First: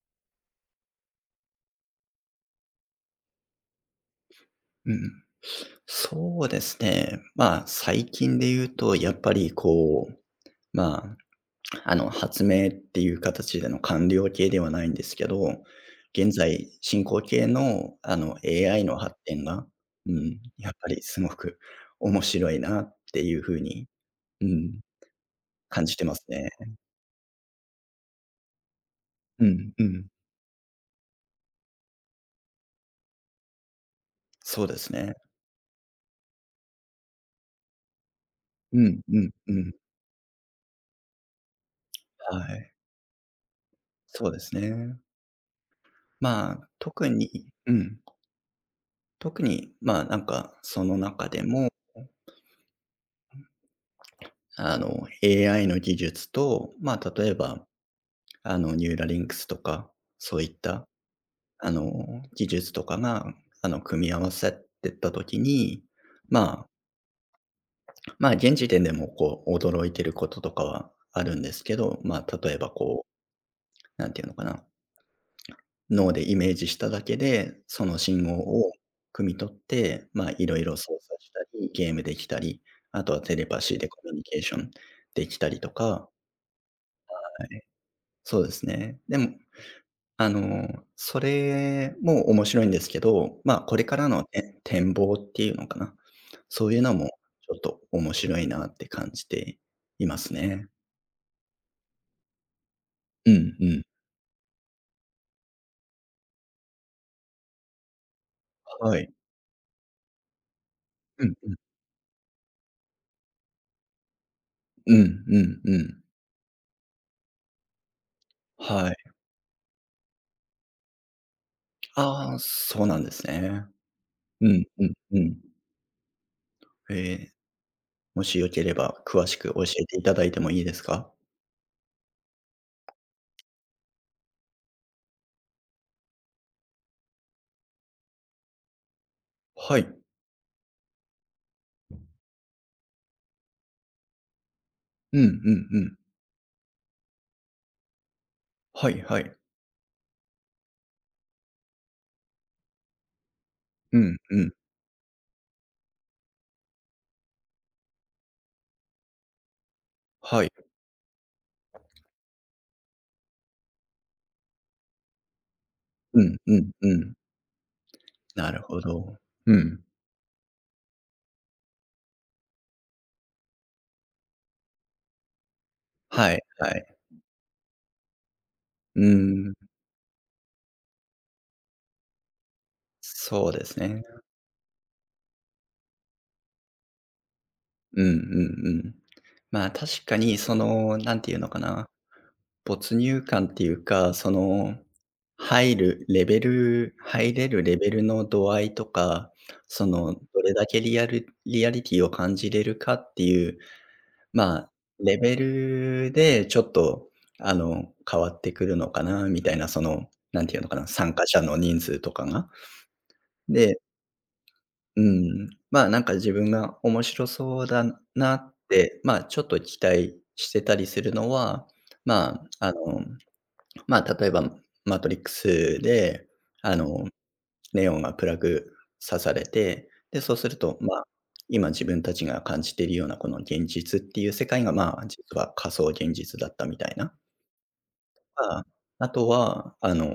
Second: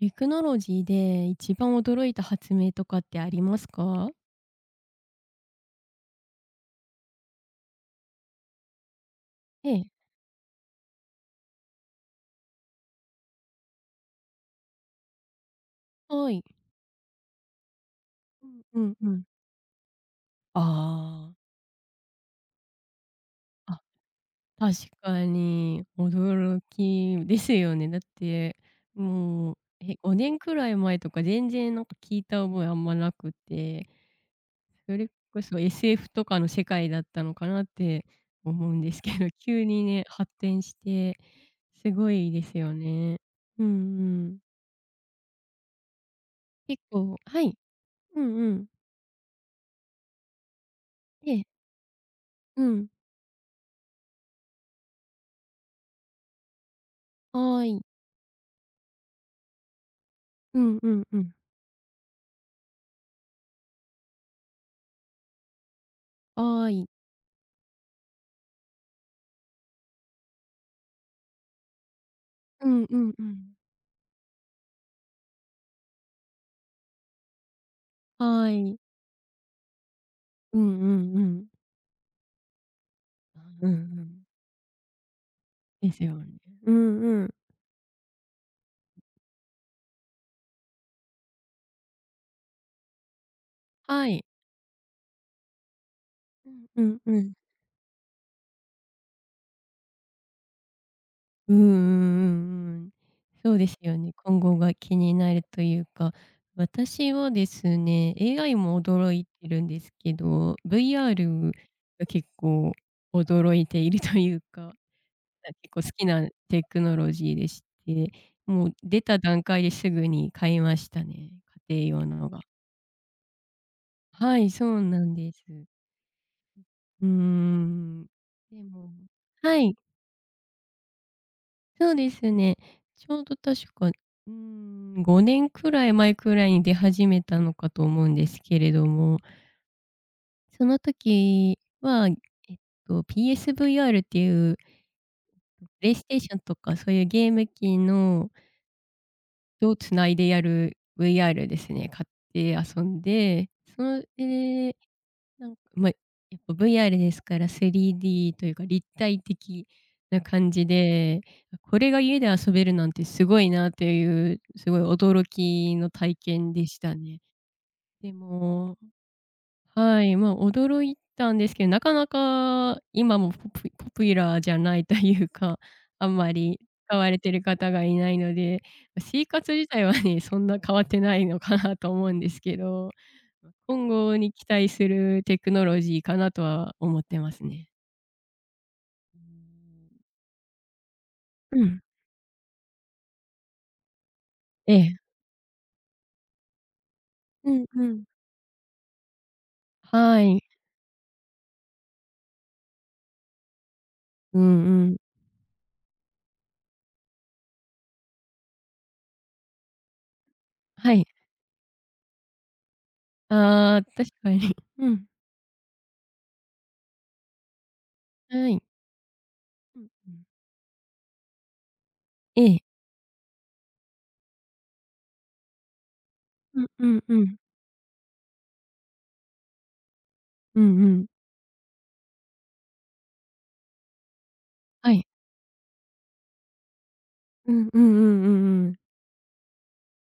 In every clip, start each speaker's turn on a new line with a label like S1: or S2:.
S1: テクノロジーで一番驚いた発明とかってありますか？
S2: うん。そうですね。最近で言うと、やっぱり
S1: ええ。
S2: こう、まあ、あの、発明っていう形での完了形ではないんですけど、
S1: は
S2: 現
S1: い。
S2: 在進行形の
S1: うん
S2: AI
S1: うん
S2: の
S1: う
S2: 発
S1: ん。
S2: 展が、うん、やっぱりすご
S1: ああ、
S2: く面白いなっていう風
S1: あ、
S2: に、う
S1: 確
S2: ん、
S1: か
S2: 感
S1: に
S2: じてますね。
S1: 驚きですよね。だって、
S2: う
S1: もう、
S2: んうん。
S1: 5年くらい前とか全然聞いた覚えあんまなくて、
S2: そうで
S1: そ
S2: す
S1: れ
S2: ね。
S1: こそ SF とかの世界だったのかなって思うん
S2: う
S1: で
S2: ん
S1: すけ
S2: う
S1: ど、
S2: んう
S1: 急
S2: ん。
S1: にね、発展してすごい
S2: は
S1: ですよ
S2: い。
S1: ね。うんう
S2: そう
S1: ん。
S2: ですね。まあ、
S1: 結
S2: 特
S1: 構は
S2: に
S1: い。
S2: うん。
S1: うんうん。
S2: 特に、その中
S1: え
S2: で
S1: え。
S2: も、
S1: うん。
S2: AI の技術と、例え
S1: は
S2: ば、
S1: い。
S2: ニューラリンクスとか、そういっ
S1: うんう
S2: た、
S1: んうん。
S2: あの、技術とかが、組み合わさってった時に、まあ、
S1: はい。
S2: 現時点でも、驚いてることとかはあるんですけど、例え
S1: う
S2: ば、
S1: んう
S2: こ
S1: んうん。
S2: う、なんていうのかな脳でイメージしただけで、その信号
S1: は
S2: を
S1: い。
S2: 汲み取って、いろ
S1: うん
S2: い
S1: う
S2: ろ操
S1: んう
S2: 作した
S1: ん。
S2: り、ゲームできたり、あとはテレパ
S1: うんう
S2: シーでコミュ
S1: ん。
S2: ニケーションできたりと
S1: です
S2: か、
S1: よね。うんうん。
S2: そうですね。でも、それも面白いんですけど、これか
S1: は
S2: ら
S1: い。
S2: のね、展望っていうのかな。
S1: うん
S2: そうい
S1: う
S2: うの
S1: ん
S2: も
S1: うん。
S2: ちょっと面白いなって感じていますね。
S1: うんうんうんうん。
S2: う
S1: そ
S2: ん
S1: う
S2: う
S1: です
S2: ん。
S1: よね。今後が気になるというか、私はですね、AI も
S2: は
S1: 驚
S2: い。
S1: いてるんですけど、
S2: うんう
S1: VR
S2: ん。
S1: が結構驚いているというか。
S2: うんうん
S1: 結
S2: う
S1: 構好
S2: ん。
S1: きなテクノロジーでして、もう
S2: は
S1: 出
S2: い。
S1: た段階ですぐに買いましたね、家庭用の
S2: ああ、
S1: が。
S2: そうなんですね。
S1: は
S2: う
S1: い、
S2: ん
S1: そう
S2: うん
S1: なん
S2: う
S1: で
S2: ん。
S1: す。うー
S2: ええ、
S1: ん。
S2: もしよ
S1: で
S2: けれ
S1: も
S2: ば詳しく
S1: は
S2: 教
S1: い、
S2: えていただいてもいいですか？
S1: そうですね。ちょうど確か、うーん、5年くらい前くらいに出始めたのかと思うんですけれども、
S2: はい。
S1: その時は、っPSVR っていう、
S2: うんう
S1: プ
S2: んう
S1: レイ
S2: ん。
S1: ステーションとかそういうゲーム機の
S2: はいはい。
S1: とつないでやる VR ですね、買って遊んで、そ
S2: う
S1: の
S2: んうん。
S1: でやっぱ VR ですから 3D というか立体的な
S2: は
S1: 感
S2: い。
S1: じで、これが家で遊べるなんてすごいなという、すごい驚きの体
S2: うん
S1: 験
S2: う
S1: で
S2: ん
S1: した
S2: うん。
S1: ね。で
S2: なる
S1: も
S2: ほど。うん。
S1: はい、まあ、驚いたんですけど、なかなか今もポピュラーじゃない というか、あんま
S2: はい
S1: り
S2: はい。
S1: 使われてる方がいないので、
S2: う
S1: 生活
S2: ん。
S1: 自体はね、そんな変わってないのかなと思うんですけど、
S2: そうです
S1: 今
S2: ね。
S1: 後に期待するテクノロジーかなとは思ってますね。
S2: うんうんうん。
S1: うん。
S2: 確かにその、なんていうのか
S1: ん、
S2: な、没入感っていうか、
S1: ええ。
S2: 入るレベル入れ
S1: う
S2: る
S1: ん
S2: レ
S1: う
S2: ベル
S1: ん。
S2: の度合いとか、
S1: はい。
S2: どれだけリアルリアリティを感じれるかっていう、
S1: うん
S2: まあ、
S1: うん。
S2: レベルでちょっと、変わってくるのかなみたいな、その、なんていうのかな、
S1: はい。
S2: 参加者の人数とかが。で
S1: ああ、確かに。う
S2: う
S1: ん。
S2: ん、自分が面白そうだな
S1: は
S2: っ
S1: い。
S2: て、ちょっと期
S1: うんう
S2: 待
S1: ん。
S2: してたりするのは、ま
S1: ええ。
S2: あ、あの、例えばマトリックスで、
S1: うん
S2: あ
S1: うん
S2: の、
S1: うん。
S2: ネオンがプラグ刺されて、で、そうする
S1: う
S2: と、
S1: んうん。
S2: 今自分たちが感じているようなこの現実っていう世界が、
S1: はい。
S2: 実は仮想現実だったみたいな。
S1: うんうんうんうんう
S2: か、
S1: ん。
S2: あとは、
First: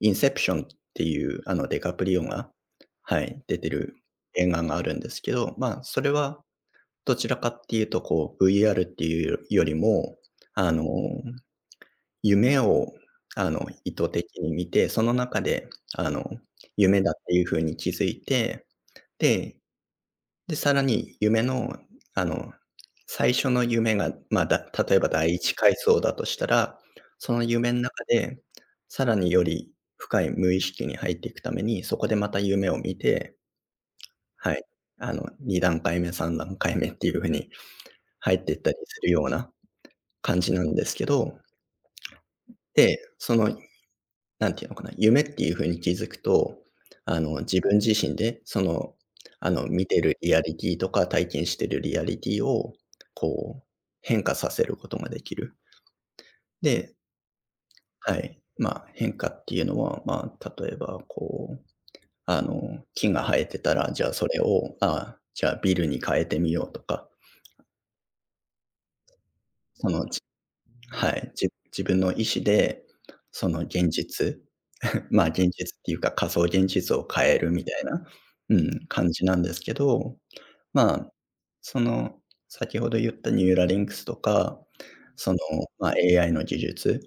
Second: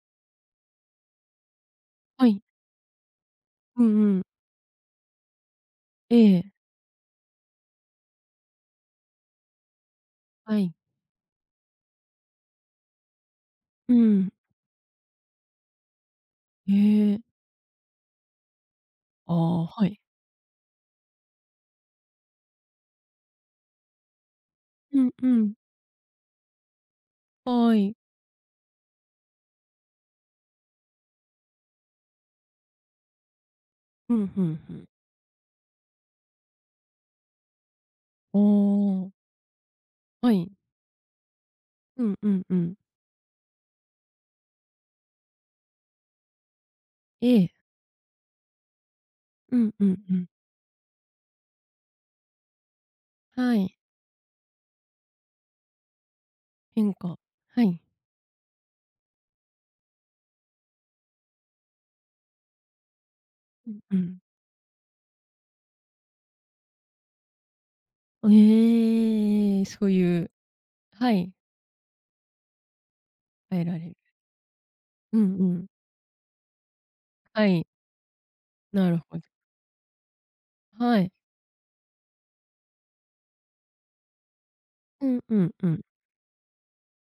S2: インセプションっていう、ディカプリオ
S1: はい。
S2: が、はい、出て
S1: う
S2: る
S1: んうん。
S2: 映画があるんですけど、それ
S1: え
S2: は
S1: え、
S2: どちらかっていうと、VR っていうよりも、
S1: は
S2: あ
S1: い。
S2: の、夢を、意
S1: う
S2: 図
S1: ん。
S2: 的に見て、その中で、あの、
S1: え
S2: 夢だっ
S1: え、
S2: ていう風に気づいて、
S1: あ
S2: で、
S1: あ、はい。
S2: で、さらに夢の、あの、最初の夢が、例
S1: う
S2: えば
S1: んう
S2: 第
S1: ん。
S2: 一階層だとしたら、その夢
S1: は
S2: ん
S1: い。
S2: 中で、さらにより深い無意識に入っていくために、そこでまた夢を見て、
S1: うん、ふ
S2: は
S1: ん
S2: い、
S1: ふん。
S2: 2段階目、3段階目っていう風に入
S1: お
S2: っていったりするよ
S1: お
S2: うな
S1: は
S2: 感
S1: い。
S2: じなんですけど、
S1: うんうんうん。
S2: で、なんていうのかな、夢っていう風に気づくと、
S1: え
S2: 自
S1: え。
S2: 分自身で、
S1: うんう
S2: 見て
S1: んう
S2: る
S1: ん。
S2: リアリティとか、体験してるリアリティを、
S1: は
S2: こう、
S1: い、
S2: 変化させることができる。で
S1: 変化、はい。
S2: はい。変化っていうのは、例えば、木が生えてたら、
S1: う
S2: じゃあ、
S1: ん
S2: それを、ああ、じゃあ、ビルに変えてみようとか、
S1: あ、ええ、そ
S2: そ
S1: う
S2: の
S1: いう、
S2: は
S1: は
S2: い、
S1: い、
S2: 自分の意思で、そ
S1: 変
S2: の
S1: えら
S2: 現
S1: れる。
S2: 実、
S1: う
S2: まあ、
S1: んう
S2: 現
S1: ん。
S2: 実っていうか仮想現実を変え
S1: は
S2: るみ
S1: い、
S2: たいな、うん、
S1: なる
S2: 感
S1: ほ
S2: じな
S1: ど。
S2: んですけど、ま
S1: はい。
S2: あ、その、先ほど言ったニューラリンクスとか、
S1: うん
S2: そ
S1: う
S2: の、
S1: んうん。
S2: AI の技術、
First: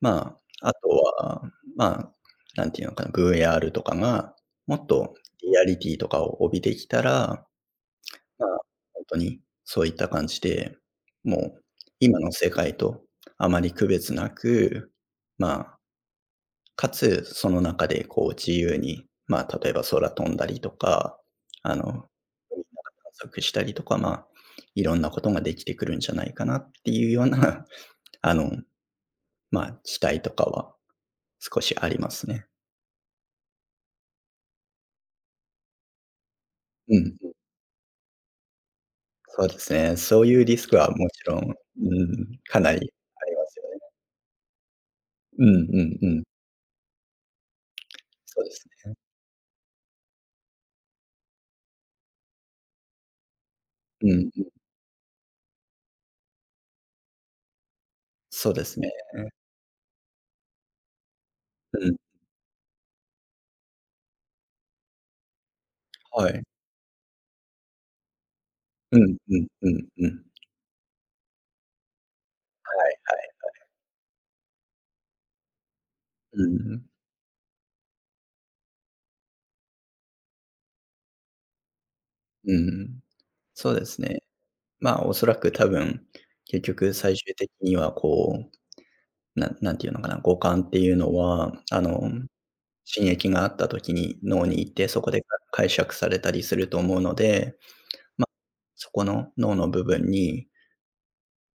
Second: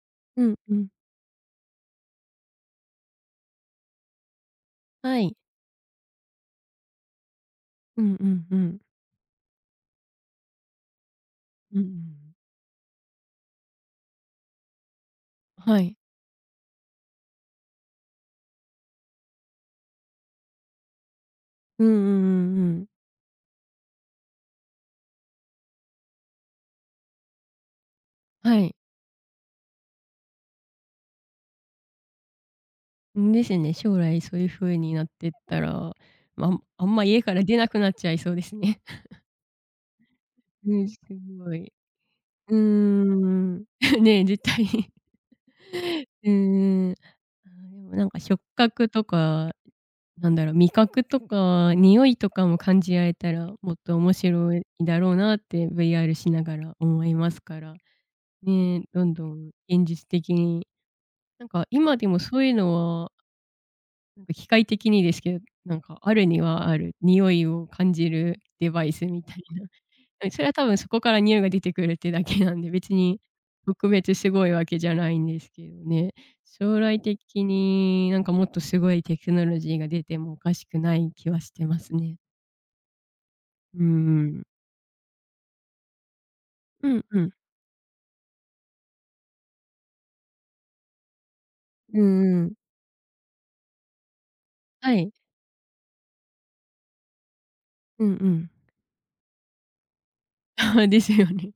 S2: ま
S1: うん
S2: あ、あ
S1: うん。
S2: とは、まあ、なんていうのかな、VR とかがもっと
S1: はい。
S2: リアリティとかを帯びてきたら
S1: うんうん
S2: ま
S1: う
S2: あ、
S1: ん。
S2: ほんとにそういった感じで、もう
S1: うんうん。
S2: 今の世界とあまり区別なく、まあ、
S1: はい。
S2: かつその中でこう自由に、例えば空飛んだりとか、
S1: う
S2: 海
S1: んう
S2: の
S1: んうん
S2: 中探
S1: うん。
S2: 索したりとか、いろんなことができてくるんじゃないかなっていうような、あの、
S1: はい。
S2: 期待とかは少しありますね。
S1: ですね。将来そういう風になってったら、ま、あん
S2: う
S1: ま
S2: ん、
S1: 家から出なくなっちゃいそうですね。
S2: そうですね。そういうリス
S1: う
S2: ク
S1: ん、
S2: は
S1: す
S2: もちろん、
S1: ごい。
S2: うん、
S1: うー
S2: かなりあります
S1: ん。
S2: よね。
S1: ね、絶対。
S2: うんうんう ん。
S1: うんん。あ、でも触
S2: そうですね。
S1: 覚とか、なんだろう、味覚とか匂いとかも感じられたら、もっと
S2: う
S1: 面
S2: ん、
S1: 白いだろうなって VR しながら思いますから、
S2: そうです
S1: ね、
S2: ね。
S1: どんどん現実的に
S2: う
S1: 今
S2: ん、
S1: でもそういうのは機械的にですけど、ある
S2: は
S1: に
S2: い。
S1: はある匂いを感じるデバイ
S2: う
S1: ス
S2: ん
S1: みたいな。
S2: うん うんうん。
S1: うん、それは多分そこから匂いが出てくるってだけなんで、別に特別すごいわけじゃないんですけどね。
S2: う
S1: 将
S2: ん、
S1: 来的にもっとすごいテクノロジーが出てもおかしくない気はしてますね。
S2: うん。そう
S1: う
S2: です
S1: んう
S2: ね。
S1: ん。
S2: まあ、おそらく多分、結
S1: う
S2: 局
S1: ん
S2: 最
S1: うん。
S2: 終的にはこう、なんなんていうのかな、五感っていうのは、
S1: うん
S2: 刺激があった時に脳に行って、
S1: は
S2: そこ
S1: い。
S2: で解釈されたりすると思うので、
S1: うんう
S2: まあ、
S1: ん。
S2: そこの脳の部分に
S1: あですよね。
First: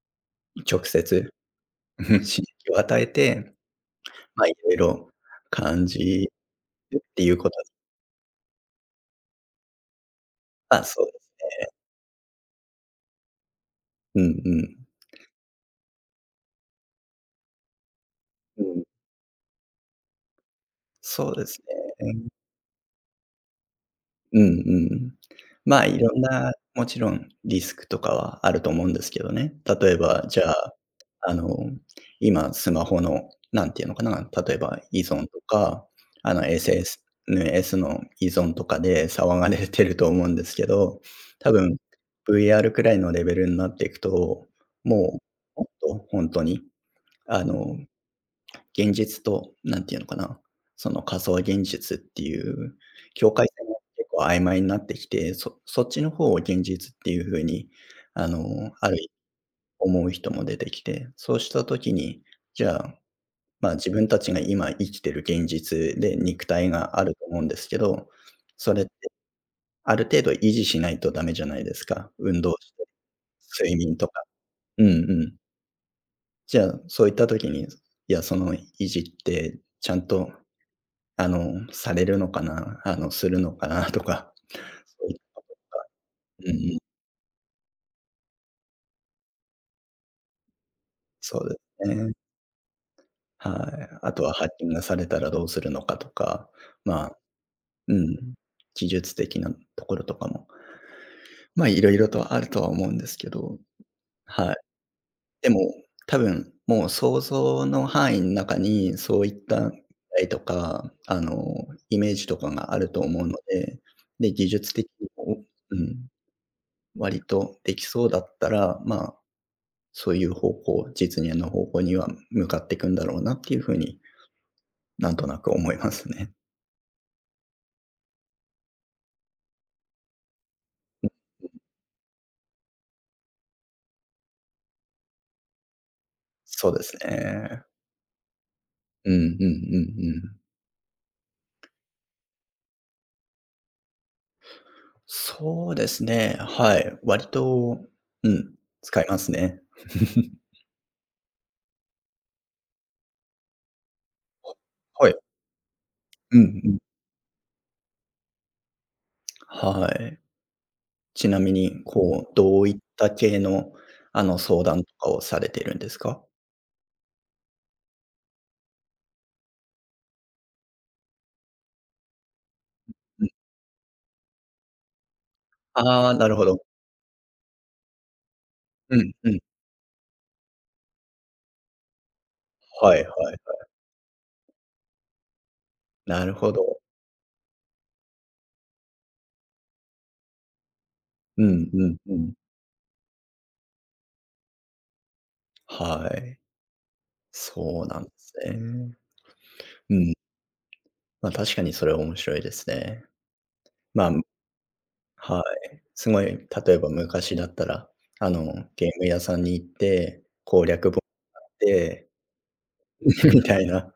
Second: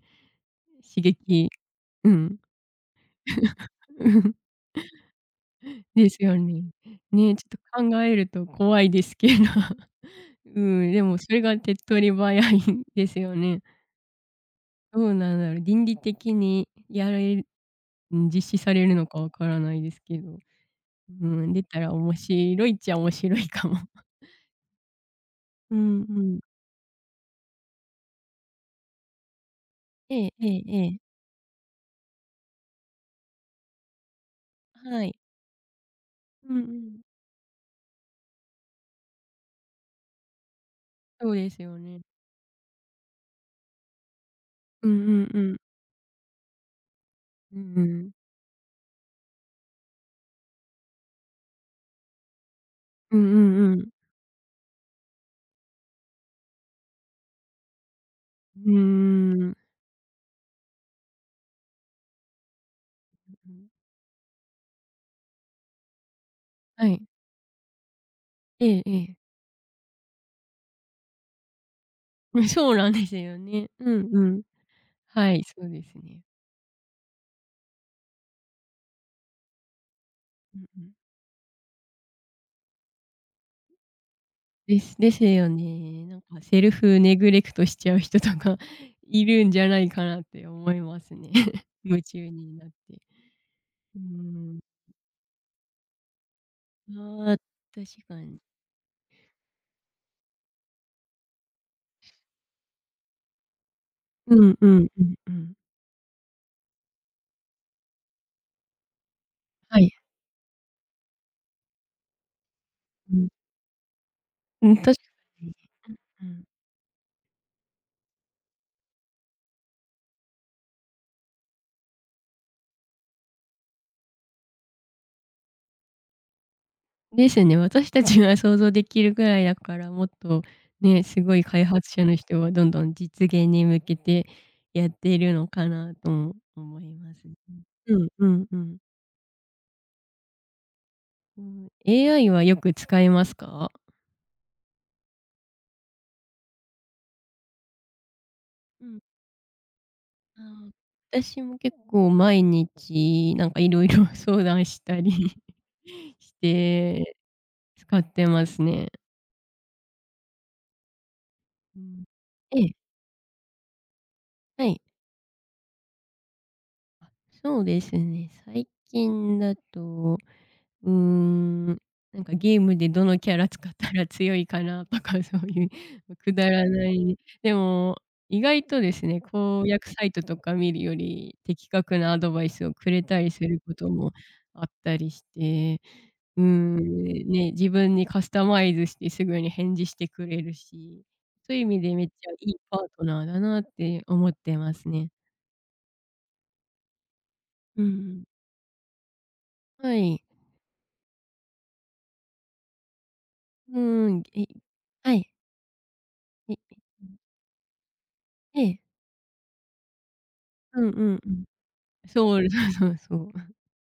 S2: 直
S1: 刺
S2: 接
S1: 激 うん。
S2: 刺激を与えて、
S1: うん。
S2: いろいろ感
S1: です
S2: じ
S1: よね。
S2: るってい
S1: ね、
S2: う
S1: ち
S2: こと
S1: ょっと考えると怖いですけど。うん、で
S2: そうで
S1: もそれ
S2: す。
S1: が手っ取り早いんですよね。
S2: うんうん。
S1: どうなんだろう、倫理的にやられる実施
S2: う
S1: さ
S2: ん。
S1: れるのかわからないですけど、う
S2: そうで
S1: ん、
S2: す
S1: 出たら面
S2: ね。
S1: 白いっちゃ面白いかも。
S2: うんうんうん。
S1: う
S2: い
S1: ん
S2: ろん
S1: うん。
S2: な、もちろんリスクとかはあると思うんですけどね。例えば、
S1: ええ
S2: じ
S1: え
S2: ゃ
S1: え
S2: あ、
S1: ええ。
S2: あの、今スマホの、なんていうのかな、例えば依
S1: はい。
S2: 存とか、
S1: うんうん。
S2: SNS の依存とかで騒がれてると思うんですけど、
S1: そうで
S2: 多
S1: す
S2: 分
S1: よね。
S2: VR くらいのレベルになっていくと、
S1: うんう
S2: も
S1: んうん。
S2: もっと本当に、あ
S1: うん
S2: の
S1: うん。
S2: 現実と、なんていうのかな、その仮想現実っていう
S1: うん
S2: 境
S1: う
S2: 界線
S1: ん
S2: が
S1: うん。
S2: 結構曖昧になってきて、そっちの方を現実っていう風に、
S1: うー
S2: ある意
S1: ん。
S2: 思う人も出てきて、そうした時に、じゃあ、自分たちが今生きてる現実で肉体
S1: は
S2: が
S1: い。
S2: あると思うんですけど、
S1: え
S2: そ
S1: え
S2: れっ
S1: え
S2: て
S1: え。
S2: ある程度維持しないとダメじゃないですか。
S1: う
S2: 運
S1: ん、
S2: 動し
S1: そう
S2: て、
S1: なんですよね。
S2: 睡
S1: う
S2: 眠
S1: ん
S2: と
S1: う
S2: か。
S1: ん。
S2: うんう
S1: は
S2: ん。
S1: い、そうですね。
S2: じゃあ、そういった時に、いや、その維持ってちゃんと
S1: うんうん。
S2: されるのかな、するのかな とか、
S1: です。
S2: そ
S1: で
S2: うい
S1: すよね。
S2: うんう
S1: セル
S2: ん、
S1: フネグレクトしちゃう人とか いるんじゃないかなって思いますね。
S2: そうで す
S1: 夢
S2: ね。
S1: 中になって。
S2: はい。
S1: う
S2: あとはハッ
S1: ん。
S2: キングされたらどうするのかとか、まあ、
S1: ああ、
S2: う
S1: 確か
S2: ん、
S1: に。
S2: 技術的なところとかも、いろいろとあるとは思うんですけど、
S1: う
S2: は
S1: ん
S2: い。
S1: うんうんう
S2: で
S1: ん。
S2: も、多分、もう想像の範囲の中に、そういった
S1: はい。
S2: 絵とか、イメージとかがあると
S1: う
S2: 思う
S1: ん。
S2: ので、で、技
S1: う
S2: 術
S1: ん、確
S2: 的
S1: か
S2: にも、
S1: に。
S2: うん、
S1: うん。
S2: 割とできそうだったら、そういう方向、実現の方向には向かっていくんだろうなっていう風に、なんとなく思いますね。
S1: ですね。私たちが想像できるぐらいだから、もっとね、すごい開発者の人はどんどん実現に向けてやっているのかなとも
S2: そう
S1: 思
S2: で
S1: い
S2: す
S1: ますね。
S2: ね。
S1: うんうんうん。
S2: うんうんうんうん。
S1: うん、AI はよく使いますか？
S2: そうですね、はい。割と、うん、
S1: うん、
S2: 使いますね。
S1: あ あ、私も結構毎日いろいろ 相談した
S2: は
S1: り
S2: い。
S1: し
S2: うんうん。
S1: て使ってますね。
S2: はい。ちなみ
S1: う
S2: に、
S1: ん。
S2: ど
S1: え
S2: う
S1: え、
S2: いった系の、相
S1: はい。
S2: 談とかをされてるんですか？
S1: そうですね、最近だとうーん、ゲームでどの
S2: うん。
S1: キャラ使ったら強いかなとか そういう
S2: ああ、な
S1: く
S2: るほ
S1: だ
S2: ど。
S1: らない、でも意外とで
S2: う
S1: す
S2: ん
S1: ね、
S2: うん。
S1: 公約サイトとか見るより的確なアドバイスをく
S2: は
S1: れ
S2: い
S1: たり
S2: はい。
S1: することもあったりして、
S2: なる
S1: うー
S2: ほ
S1: ん、
S2: ど。
S1: ね、自分にカスタマイズしてすぐに返事してくれるし、
S2: う
S1: そういう意
S2: ん
S1: 味
S2: う
S1: で
S2: ん
S1: めっち
S2: う
S1: ゃ
S2: ん。
S1: いいパートナーだなって思ってますね。
S2: はい。
S1: う
S2: そうなんで
S1: ん
S2: すね。
S1: は
S2: うん、
S1: い。
S2: 確かにそれは面白いですね。
S1: う
S2: まあ、
S1: ん、えはい。
S2: はい。すごい、
S1: え、
S2: 例えば昔だったら、
S1: ええ。
S2: ゲーム屋さんに行って、
S1: うんうんうん。
S2: で、
S1: そう、そうそうそ
S2: み
S1: う。
S2: たいな。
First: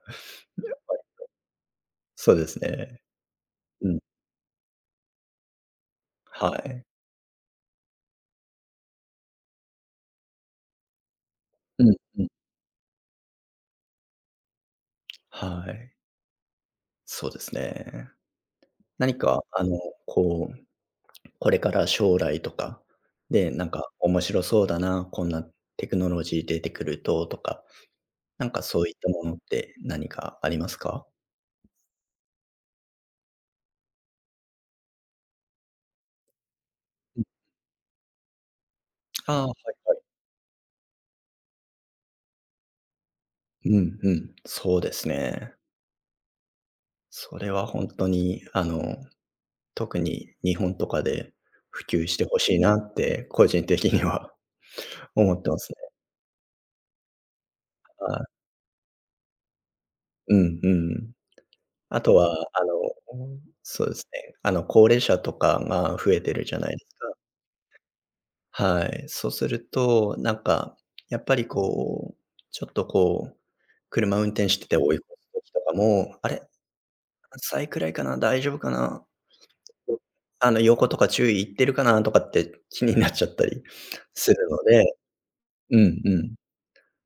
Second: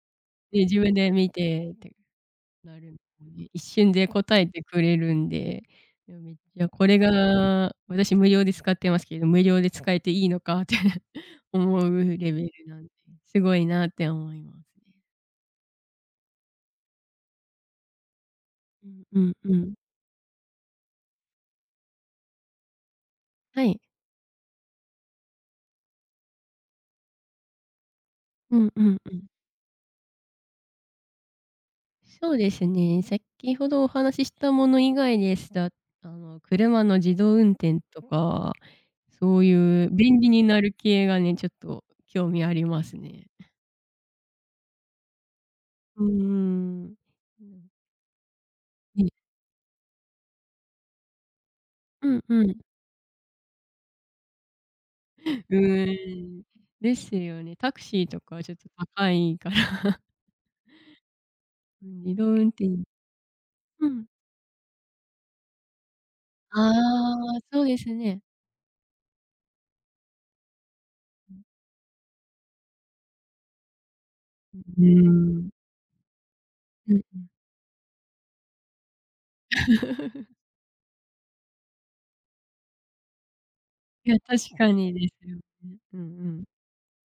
S1: で、自分で見てって
S2: そうです
S1: なるの
S2: ね。
S1: で、一
S2: う
S1: 瞬
S2: ん、
S1: で答えてくれるんで、いや、めっ
S2: は
S1: ちゃ
S2: い。
S1: これが私無料で使ってますけど、無料で使えていいのかって 思
S2: うん
S1: う
S2: うん。
S1: レベルなんで、すごいなって思いますね。
S2: はい。そうですね。
S1: うん。
S2: 何
S1: うん
S2: か
S1: うん。
S2: こう、これから将来とか、で、
S1: は
S2: なん
S1: い。
S2: か面白そうだな、こんなテクノロジー出てくるととか、なん
S1: う
S2: か
S1: んう
S2: そういっ
S1: ん
S2: た
S1: う
S2: も
S1: ん。
S2: のって何かありますか？
S1: そうですね。先ほどお話ししたもの以外ですと、あの、車の自
S2: うん、
S1: 動運転とか、そ
S2: あ
S1: う
S2: あー、はい
S1: いう
S2: はい。
S1: 便利になる系がね、ちょっと興味ありますね。
S2: うんうん、そうですね。
S1: うーん。
S2: そ
S1: う
S2: れは
S1: ん。
S2: 本当に、
S1: ね。
S2: 特に日本とかで普及
S1: う
S2: し
S1: ん
S2: てほ
S1: う
S2: し
S1: ん。
S2: いなって個人的には 思って
S1: う
S2: ますね。
S1: ーん。ですよね。タクシー
S2: は
S1: とか
S2: い。
S1: ちょっと高いから。
S2: うんうん。
S1: う
S2: あ
S1: ん、自
S2: と
S1: 動
S2: は、
S1: 運転
S2: そ
S1: う
S2: うで
S1: ん。
S2: すね、高齢者とかが増えてるじゃ
S1: あ
S2: な
S1: あ、
S2: いですか。
S1: そうですね。
S2: はい。そうすると、なんか、やっぱりこう、ちょっとこう、車運転してて
S1: うー
S2: 追い越す
S1: ん。
S2: 時とかも、あれ、
S1: うん。
S2: サイくらいかな、大丈夫かな、横とか注意いってるかなとかって気になっちゃったり
S1: いや、
S2: する
S1: 確
S2: の
S1: か
S2: で、
S1: にですよね。
S2: う
S1: うん
S2: ん
S1: う
S2: うん。
S1: ん。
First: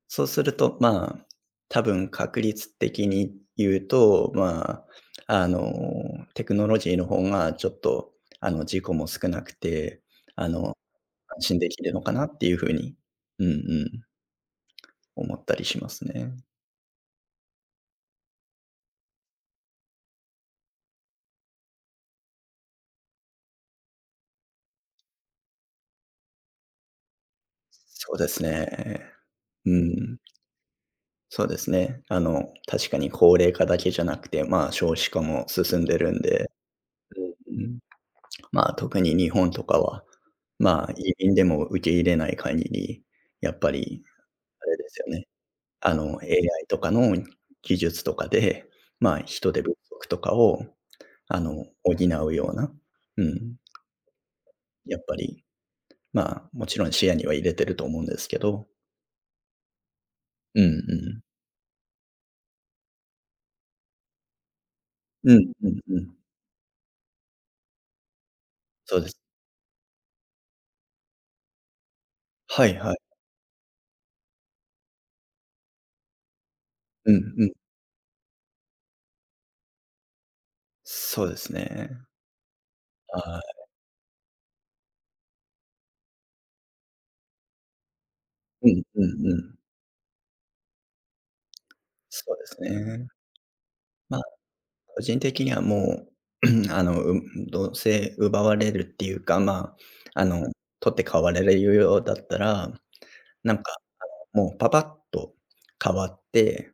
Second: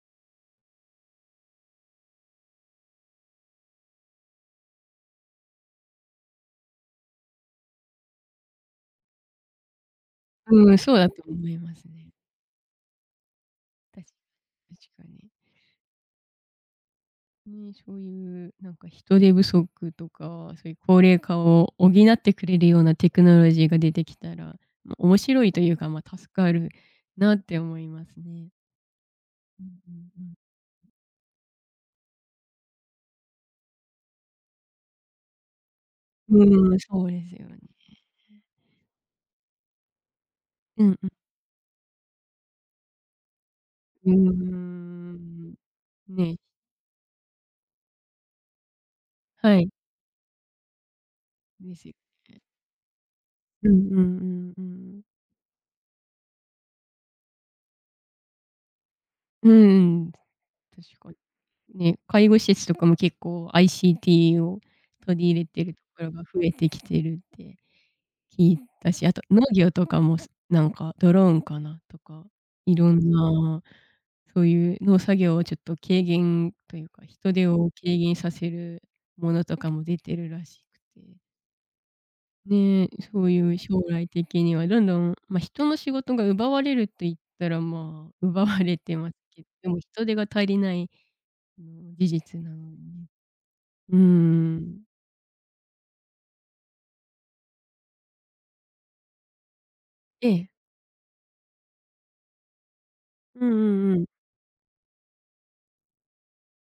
S2: そうすると、多分確率的に言うと、あ、あの、テクノロジーの方がちょっと、事故も少なくて、あ
S1: う
S2: の、
S1: ん、そうだと
S2: 安
S1: 思い
S2: 心で
S1: ま
S2: き
S1: す
S2: るの
S1: ね。
S2: かなっていう風に、うんうん、
S1: 確かに。
S2: 思ったりしますね。
S1: ね、そういう人手不足とか、そういう高齢化を補ってくれるようなテクノロジーが出てきたら、ま、面白いというか、ま、助かるなって思います
S2: そうです
S1: ね。
S2: ね。
S1: う
S2: うん、
S1: ん
S2: そうですね。確かに高齢化だけじゃなくて、少子化も進んでるん
S1: うんう
S2: で、
S1: ん。うーん、そうですよ
S2: う
S1: ね。
S2: ん。特に日本とかは、
S1: うんうん。
S2: 移民でも受け入れない限り、やっぱり
S1: うー
S2: あれですよね、
S1: ん。ね、
S2: AI とかの技術とかで、人
S1: は
S2: 手
S1: い。
S2: 不足とかを、
S1: です
S2: 補
S1: よ
S2: う
S1: ね。
S2: ような、うん、
S1: うんうんうんう
S2: や
S1: ん。
S2: っぱり、もちろん視野には入れてると思うんですけど、
S1: うんうん。
S2: うんう
S1: 確かに。
S2: ん。
S1: ね、介護施設とかも結構 ICT を取り
S2: う
S1: 入れ
S2: ん
S1: て
S2: う
S1: ると
S2: んう
S1: ころ
S2: ん。
S1: が増えてきてるって聞いた
S2: そう
S1: し、
S2: で
S1: あと
S2: す。
S1: 農業とかも、ドローンかなとか、
S2: は
S1: い
S2: い
S1: ろ
S2: はい。
S1: んな、そういう農作業をちょっと軽減というか、
S2: うん
S1: 人手
S2: うん。
S1: を軽減させるものとかも出てるらしくて。
S2: そうですね。
S1: ね、そういう
S2: は
S1: 将来的にはどんどん、ま、人の仕事が奪われると言ったら、まあ、奪われ
S2: い。うん
S1: て
S2: う
S1: ます
S2: んう
S1: け
S2: ん。
S1: でも人手が足りないの事
S2: そう
S1: 実
S2: で
S1: な
S2: す
S1: ので
S2: ね。
S1: うー
S2: まあ
S1: ん。
S2: 個人的にはもう、あの、うどうせ奪われるっていうか、あ、あ
S1: え
S2: の、
S1: え。
S2: 取って代わられるようだったら、
S1: うんう
S2: なんか、
S1: んうん。
S2: もうパパッと変わって、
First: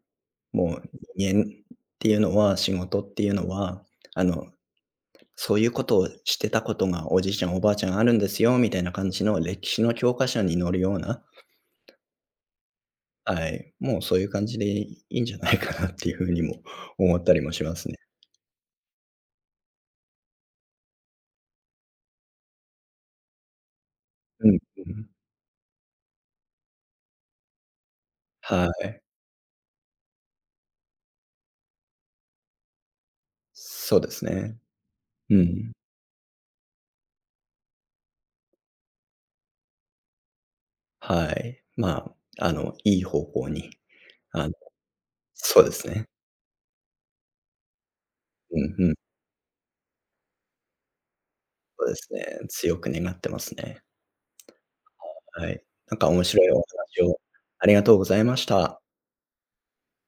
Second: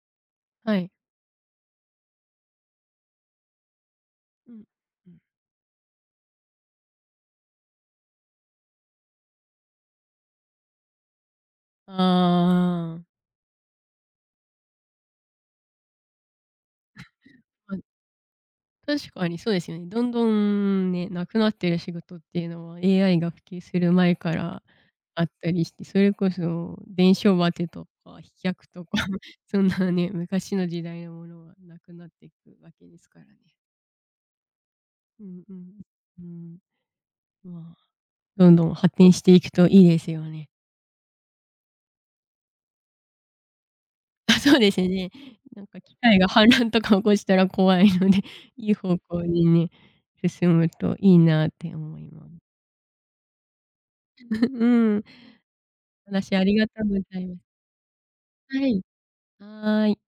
S2: も
S1: は
S2: う
S1: い。
S2: 人間っていうのは、仕事っていうのは、あの、
S1: うん。うん。
S2: そういうことをしてたことがおじいちゃん、おばあちゃんあるんですよみたいな感じの歴史の教科書に載るような、
S1: ああ。
S2: はい、もうそういう感じでいいんじゃないかなっていうふうにも思ったりもしま
S1: ま
S2: すね。
S1: 確かにそうですよね。どんどんね、なくなってる仕事っていうのは AI が普及する前か
S2: うん
S1: ら
S2: うん。
S1: あったりして、それこそ伝承バテとか飛脚
S2: は
S1: とか
S2: い。
S1: そんなね、昔の時代のものはなくなっていくわけですからね。
S2: そうですね。
S1: う
S2: う
S1: んう
S2: ん、
S1: ん。うん、まあ、どんどん発展していくといいですよね。
S2: はい。いい方向に、
S1: あ、
S2: あの
S1: そうですね。
S2: そうです
S1: 機
S2: ね。
S1: 械が反乱とか起こしたら怖いので、
S2: う
S1: いい
S2: んうん、
S1: 方向にね、進むといいなって
S2: そうで
S1: 思い
S2: す
S1: ます。
S2: ね。強く願ってますね。
S1: うん。
S2: はい。なんか
S1: お
S2: 面
S1: 話あ
S2: 白い
S1: り
S2: お
S1: がとうご
S2: 話
S1: ざ
S2: を
S1: います。
S2: ありがとうございまし
S1: は
S2: た。
S1: い。はーい。